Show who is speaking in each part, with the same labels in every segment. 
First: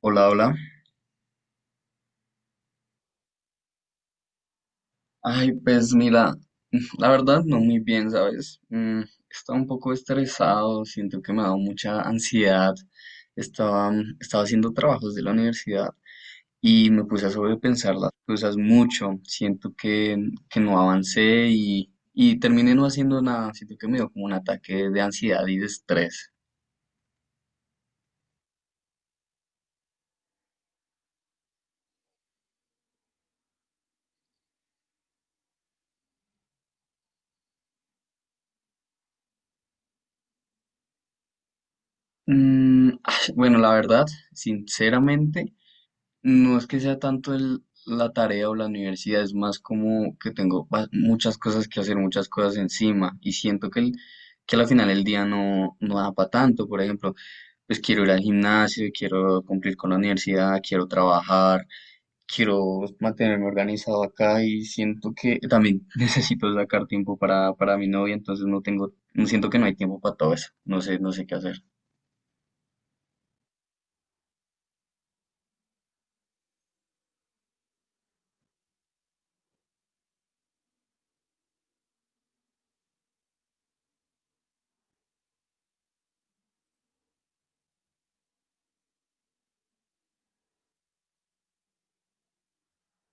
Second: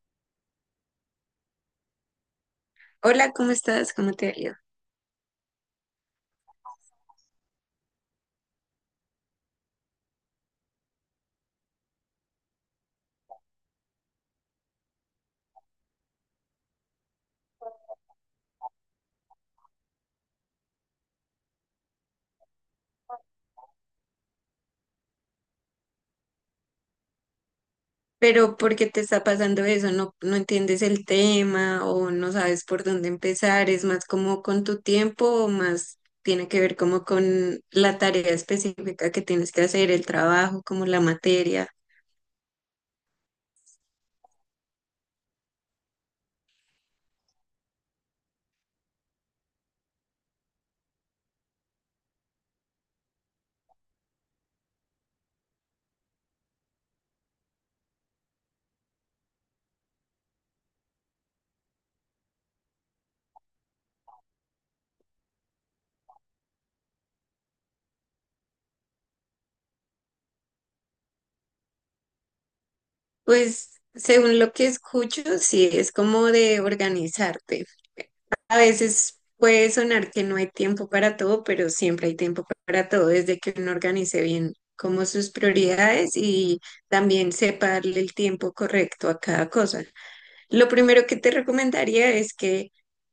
Speaker 1: Hola, hola.
Speaker 2: Hola, ¿cómo estás? ¿Cómo te ha ido?
Speaker 1: Ay, pues mira, la verdad no muy bien, ¿sabes? Mm, estaba un poco estresado, siento que me ha dado mucha ansiedad. Estaba, Estaba haciendo trabajos de la universidad y me puse a sobrepensar las cosas mucho. Siento que no avancé y terminé no haciendo nada. Siento que me dio como un ataque de ansiedad y de estrés.
Speaker 2: Pero ¿por qué te está pasando eso? No, no entiendes el tema o no sabes por dónde empezar. ¿Es más como con tu tiempo o más tiene que ver como con la tarea específica que tienes que hacer, el trabajo, como la materia?
Speaker 1: Mm, bueno, la verdad, sinceramente. No es que sea tanto la tarea o la universidad, es más como que tengo muchas cosas que hacer, muchas cosas encima y siento que al final el día no da para tanto. Por ejemplo, pues quiero ir al gimnasio, quiero cumplir con la universidad, quiero trabajar, quiero mantenerme organizado acá y siento que también necesito sacar tiempo para mi novia, entonces no tengo, no siento que no hay tiempo para todo eso, no sé, no sé qué hacer.
Speaker 2: Pues según lo que escucho, sí, es como de organizarte. A veces puede sonar que no hay tiempo para todo, pero siempre hay tiempo para todo desde que uno organice bien como sus prioridades y también sepa darle el tiempo correcto a cada cosa. Lo primero que te recomendaría es que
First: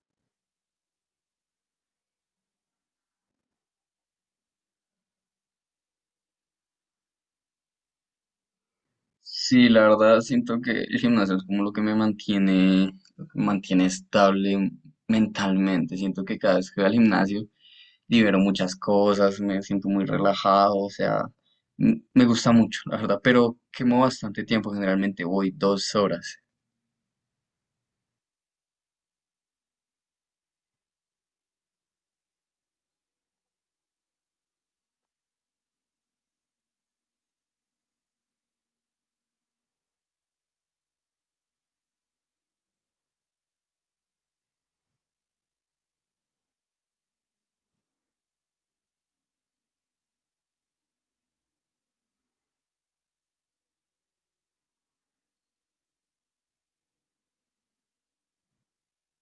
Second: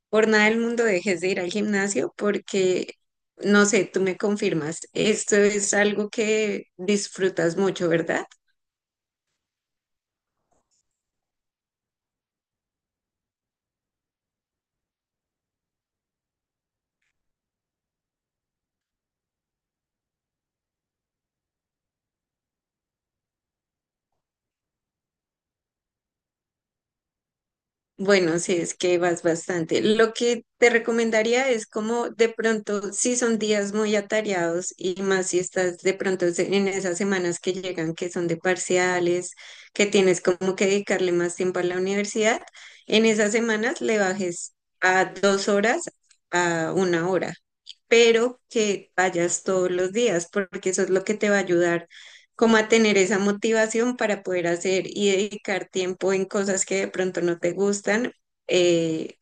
Speaker 2: por nada del mundo dejes de ir al gimnasio porque, no sé, tú me confirmas, esto es algo que disfrutas mucho, ¿verdad?
Speaker 1: Sí, la verdad siento que el gimnasio es como lo que me mantiene, lo que me mantiene estable mentalmente. Siento que cada vez que voy al gimnasio libero muchas cosas, me siento muy relajado, o sea, me gusta mucho, la verdad, pero quemo bastante tiempo, generalmente voy 2 horas,
Speaker 2: Bueno, sí, es que vas bastante. Lo que te recomendaría es como de pronto, si son días muy atareados y más si estás de pronto en esas semanas que llegan, que son de parciales, que tienes como que dedicarle más tiempo a la universidad, en esas semanas le bajes a 2 horas a 1 hora, pero que vayas todos los días, porque eso es lo que te va a ayudar como a tener esa motivación para poder hacer y dedicar tiempo en cosas que de pronto no te gustan, eh,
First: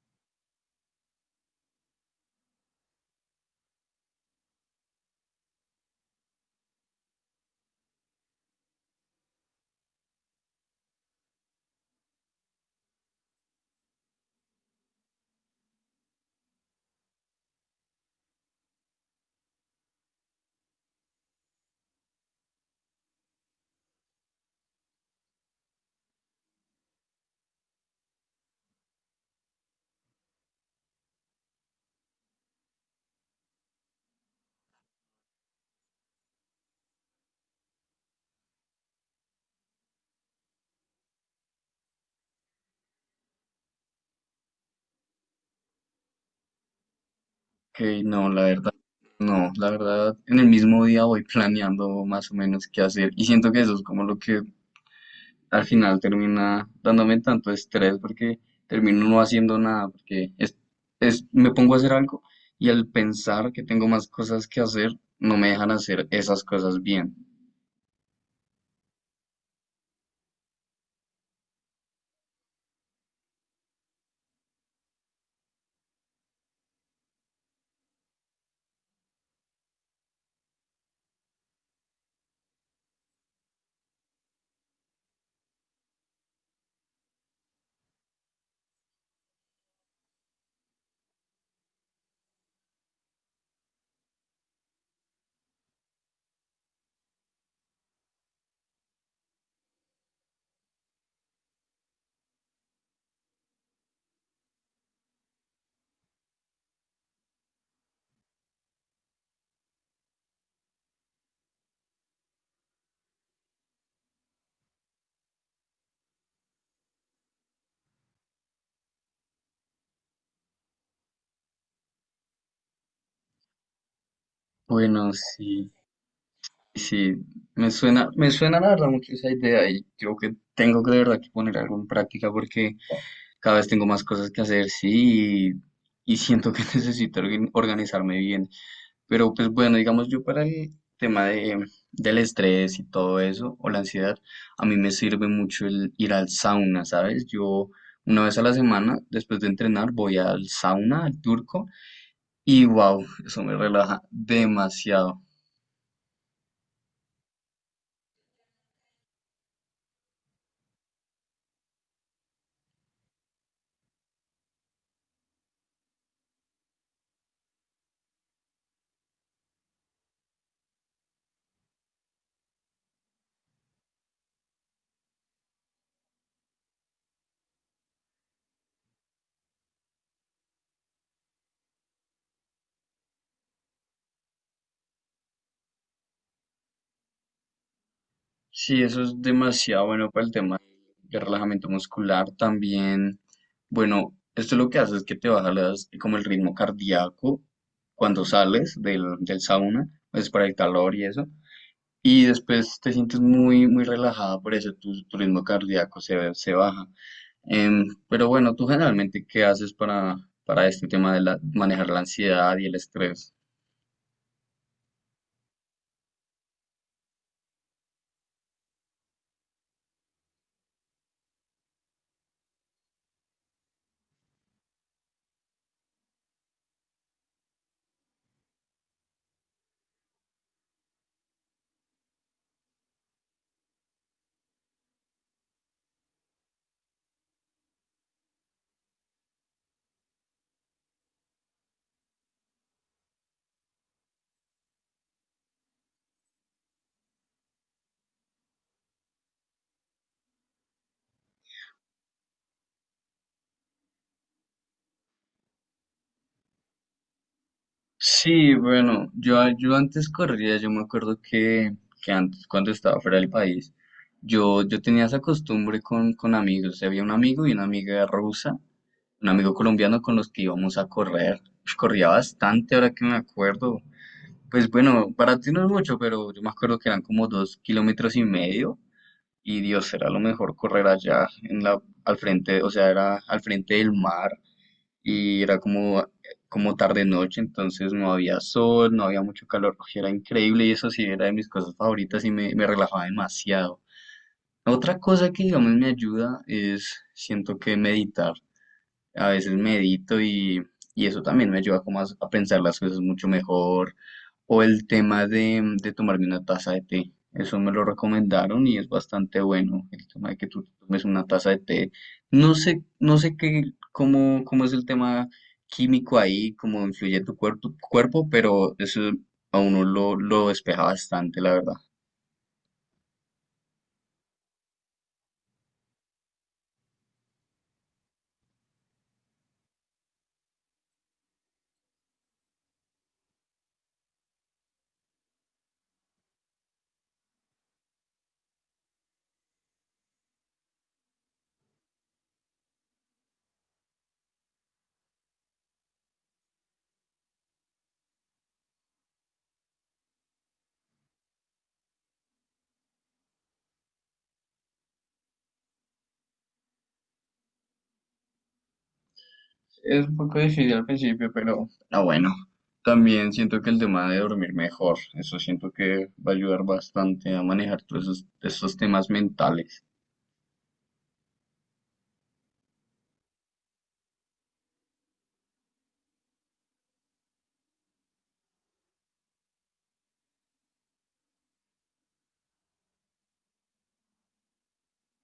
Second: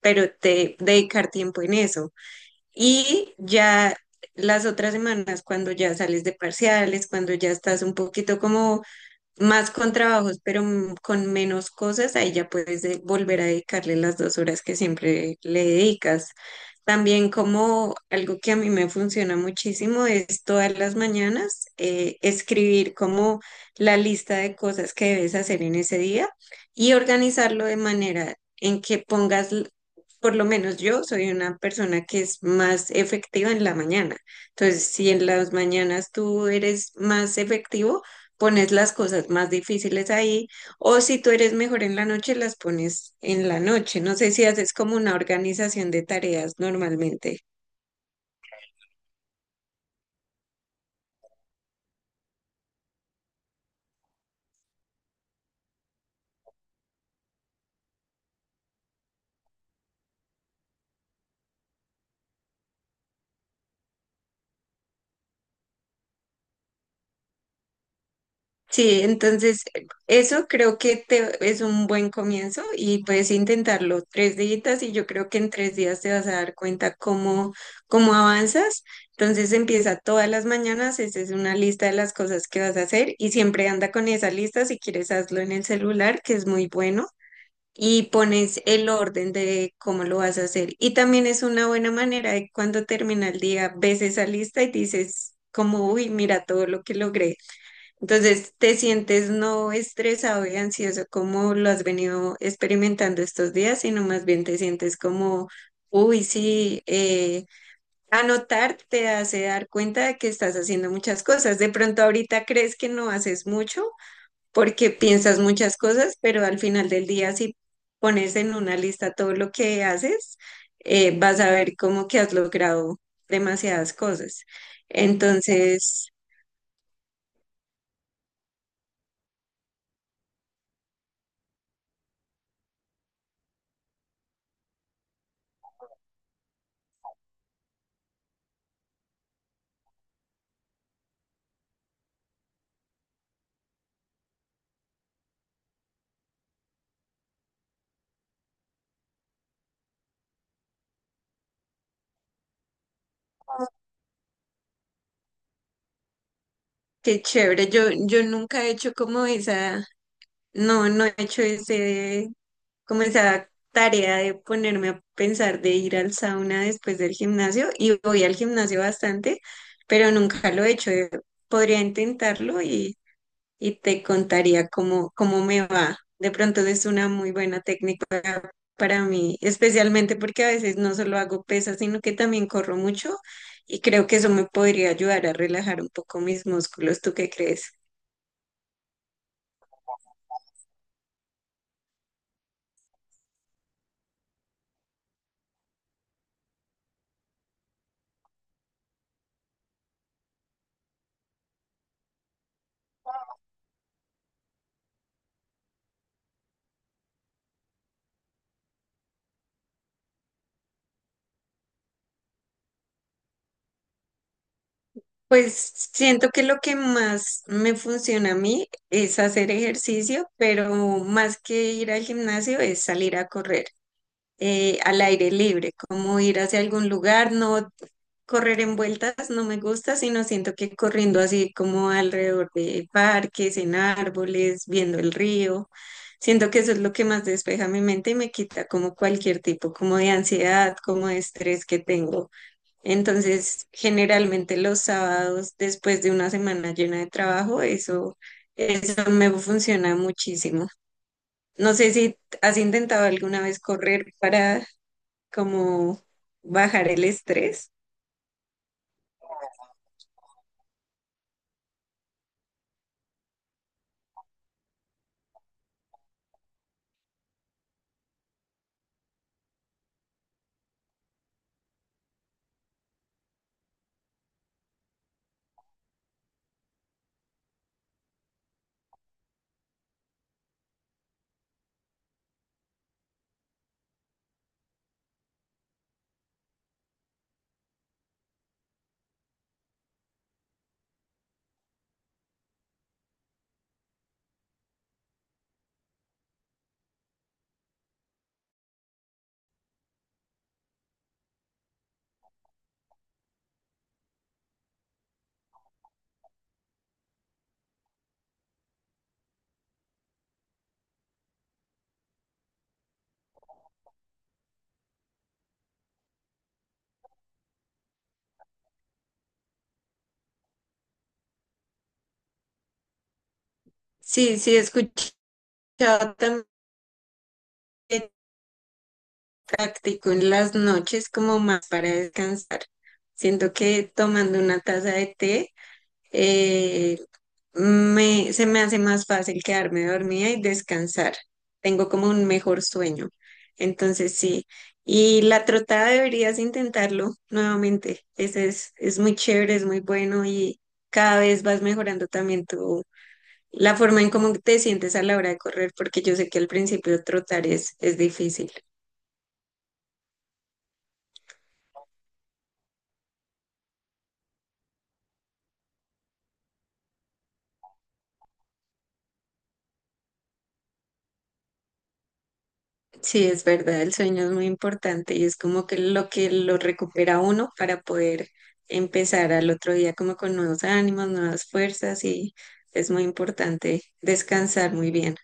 Speaker 2: pero te dedicar tiempo en eso. Y ya las otras semanas, cuando ya sales de parciales, cuando ya estás un poquito como más con trabajos, pero con menos cosas, ahí ya puedes volver a dedicarle las 2 horas que siempre le dedicas. También como algo que a mí me funciona muchísimo es todas las mañanas escribir como la lista de cosas que debes hacer en ese día y organizarlo de manera en que pongas, por lo menos yo soy una persona que es más efectiva en la mañana. Entonces, si en las mañanas tú eres más efectivo, pones las cosas más difíciles ahí, o si tú eres mejor en la noche, las pones en la noche. No sé si haces como una organización de tareas normalmente.
Speaker 1: que no, la verdad, no, la verdad, en el mismo día voy planeando más o menos qué hacer y siento que eso es como lo que al final termina dándome tanto estrés porque termino no haciendo nada, porque me pongo a hacer algo y al pensar que tengo más cosas que hacer, no me dejan hacer esas cosas bien.
Speaker 2: Sí, entonces eso creo que es un buen comienzo y puedes intentarlo 3 días y yo creo que en 3 días te vas a dar cuenta cómo avanzas. Entonces empieza todas las mañanas, esa es una lista de las cosas que vas a hacer y siempre anda con esa lista, si quieres hazlo en el celular, que es muy bueno, y pones el orden de cómo lo vas a hacer. Y también es una buena manera de cuando termina el día, ves esa lista y dices como, uy, mira todo lo que logré. Entonces, ¿te sientes no estresado y ansioso como lo has venido experimentando estos días, sino más bien te sientes como, uy, sí, anotar te hace dar cuenta de que estás haciendo muchas cosas. De pronto ahorita crees que no haces mucho porque piensas muchas cosas, pero al final del día si pones en una lista todo lo que haces, vas a ver como que has logrado demasiadas cosas.
Speaker 1: Bueno, sí,
Speaker 2: Entonces...
Speaker 1: sí, me suena la verdad mucho esa idea y creo que tengo que de verdad que poner algo en práctica porque cada vez tengo más cosas que hacer, sí, y siento que necesito organizarme bien. Pero pues bueno, digamos yo para el tema del estrés y todo eso, o la ansiedad, a mí me sirve mucho el ir al sauna, ¿sabes? Yo una vez a la semana, después de entrenar, voy al sauna, al turco, y wow, eso me relaja demasiado.
Speaker 2: Qué chévere, yo nunca he hecho como no, no he hecho ese, como esa tarea de ponerme a pensar de ir al sauna después del gimnasio y voy al gimnasio bastante, pero nunca lo he hecho. Podría intentarlo y te contaría cómo me va. De pronto es una muy buena técnica para mí, especialmente porque a veces no solo hago pesas, sino que también corro mucho y creo que eso me podría ayudar a relajar un poco mis músculos. ¿Tú qué crees?
Speaker 1: Sí, eso es demasiado bueno para el tema de relajamiento muscular también. Bueno, esto lo que hace es que te baja como el ritmo cardíaco cuando sales del sauna, pues para el calor y eso. Y después te sientes muy relajada, por eso tu ritmo cardíaco se baja. Pero bueno, ¿tú generalmente qué haces para este tema de manejar la ansiedad y el estrés?
Speaker 2: Pues siento que lo que más me funciona a mí es hacer ejercicio, pero más que ir al gimnasio es salir a correr al aire libre, como ir hacia algún lugar, no correr en vueltas, no me gusta, sino siento que corriendo así como alrededor de parques, en árboles, viendo el río, siento que eso es lo que más despeja mi mente y me quita como cualquier tipo, como de ansiedad, como de estrés que tengo. Entonces, generalmente los sábados, después de una semana llena de trabajo, eso me funciona muchísimo. No sé si has intentado alguna vez correr para como bajar el estrés.
Speaker 1: Sí, bueno, yo antes corría, yo me acuerdo que antes, cuando estaba fuera del país, yo tenía esa costumbre con amigos, o sea, había un amigo y una amiga rusa, un amigo colombiano con los que íbamos a correr. Corría bastante, ahora que me acuerdo. Pues bueno, para ti no es mucho, pero yo me acuerdo que eran como 2,5 kilómetros y Dios, era lo mejor correr allá en la, al frente, o sea, era al frente del mar y era como, como tarde noche, entonces no había sol, no había mucho calor, y era increíble y eso sí era de mis cosas favoritas y me relajaba demasiado. Otra cosa que digamos me ayuda es, siento que meditar. A veces medito y eso también me ayuda como a pensar las cosas mucho mejor. O el tema de tomarme una taza de té. Eso me lo recomendaron y es bastante bueno. El tema de que tú tomes una taza de té. No sé, no sé qué, cómo, cómo es el tema químico ahí, cómo influye tu cuerpo, pero eso a uno lo despeja bastante, la verdad.
Speaker 2: Sí, sí, he escuchado también táctico en las noches como más para descansar. Siento que tomando una taza de té eh, se me hace más fácil quedarme dormida y descansar. Tengo como un mejor sueño. Entonces sí. Y la trotada deberías intentarlo nuevamente. Es muy chévere, es muy bueno y cada vez vas mejorando también la forma en cómo te sientes a la hora de correr, porque yo sé que al principio trotar es difícil.
Speaker 1: Es un poco difícil al principio, pero, ah, bueno. También siento que el tema de dormir mejor, eso siento que va a ayudar bastante a manejar todos esos temas mentales.
Speaker 2: Sí, es verdad, el sueño es muy importante y es como que lo recupera uno para poder empezar al otro día como con nuevos ánimos, nuevas fuerzas y es muy importante descansar muy bien.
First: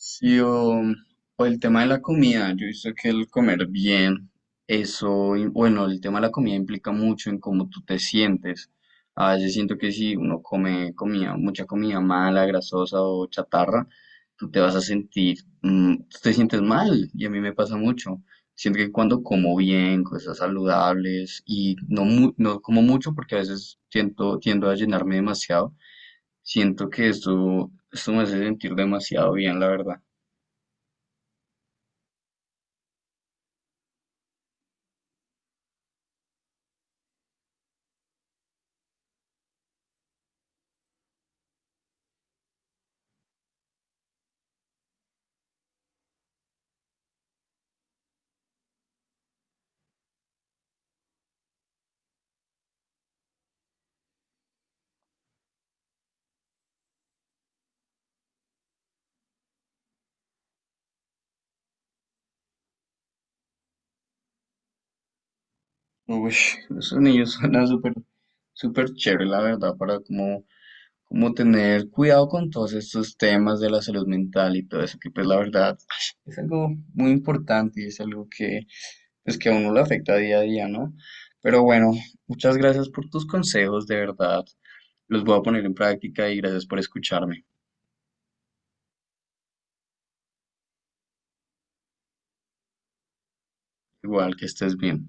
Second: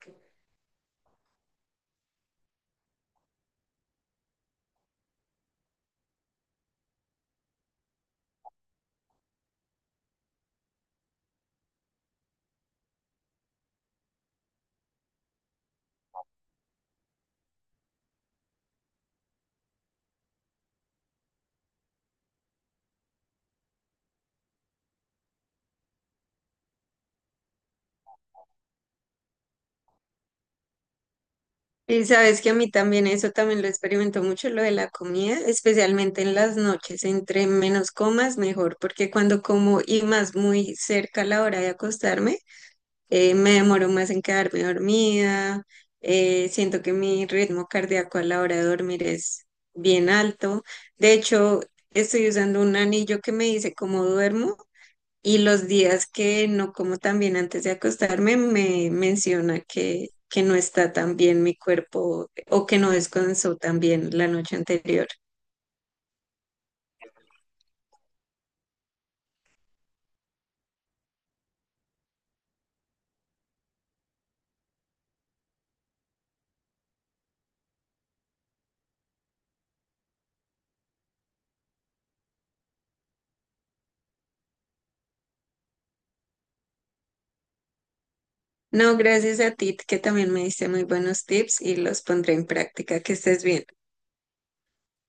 Speaker 1: Sí, o el tema de la comida, yo he visto que el comer bien, bueno, el tema de la comida implica mucho en cómo tú te sientes. A veces siento que si uno come comida, mucha comida mala, grasosa o chatarra, tú te vas a sentir, tú te sientes mal, y a mí me pasa mucho. Siento que cuando como bien, cosas saludables, y no, no como mucho porque a veces siento, tiendo a llenarme demasiado, siento que esto me hace sentir demasiado bien, la verdad.
Speaker 2: Y sabes que a mí también eso también lo experimento mucho, lo de la comida, especialmente en las noches, entre menos comas mejor, porque cuando como y más muy cerca a la hora de acostarme, me demoro más en quedarme dormida, siento que mi ritmo cardíaco a la hora de dormir es bien alto. De hecho, estoy usando un anillo que me dice cómo duermo y los días que no como tan bien antes de acostarme me menciona que no está tan bien mi cuerpo o que no descansó tan bien la noche anterior.
Speaker 1: Uy, esos niños suenan súper, súper chévere, la verdad, para como, como tener cuidado con todos estos temas de la salud mental y todo eso, que pues la verdad es algo muy importante y es algo que, pues que a uno lo afecta día a día, ¿no? Pero bueno, muchas gracias por tus consejos, de verdad. Los voy a poner en práctica y gracias por escucharme.
Speaker 2: No, gracias a ti que también me diste muy buenos tips y los pondré en práctica. Que estés bien.
Speaker 1: Igual que estés bien.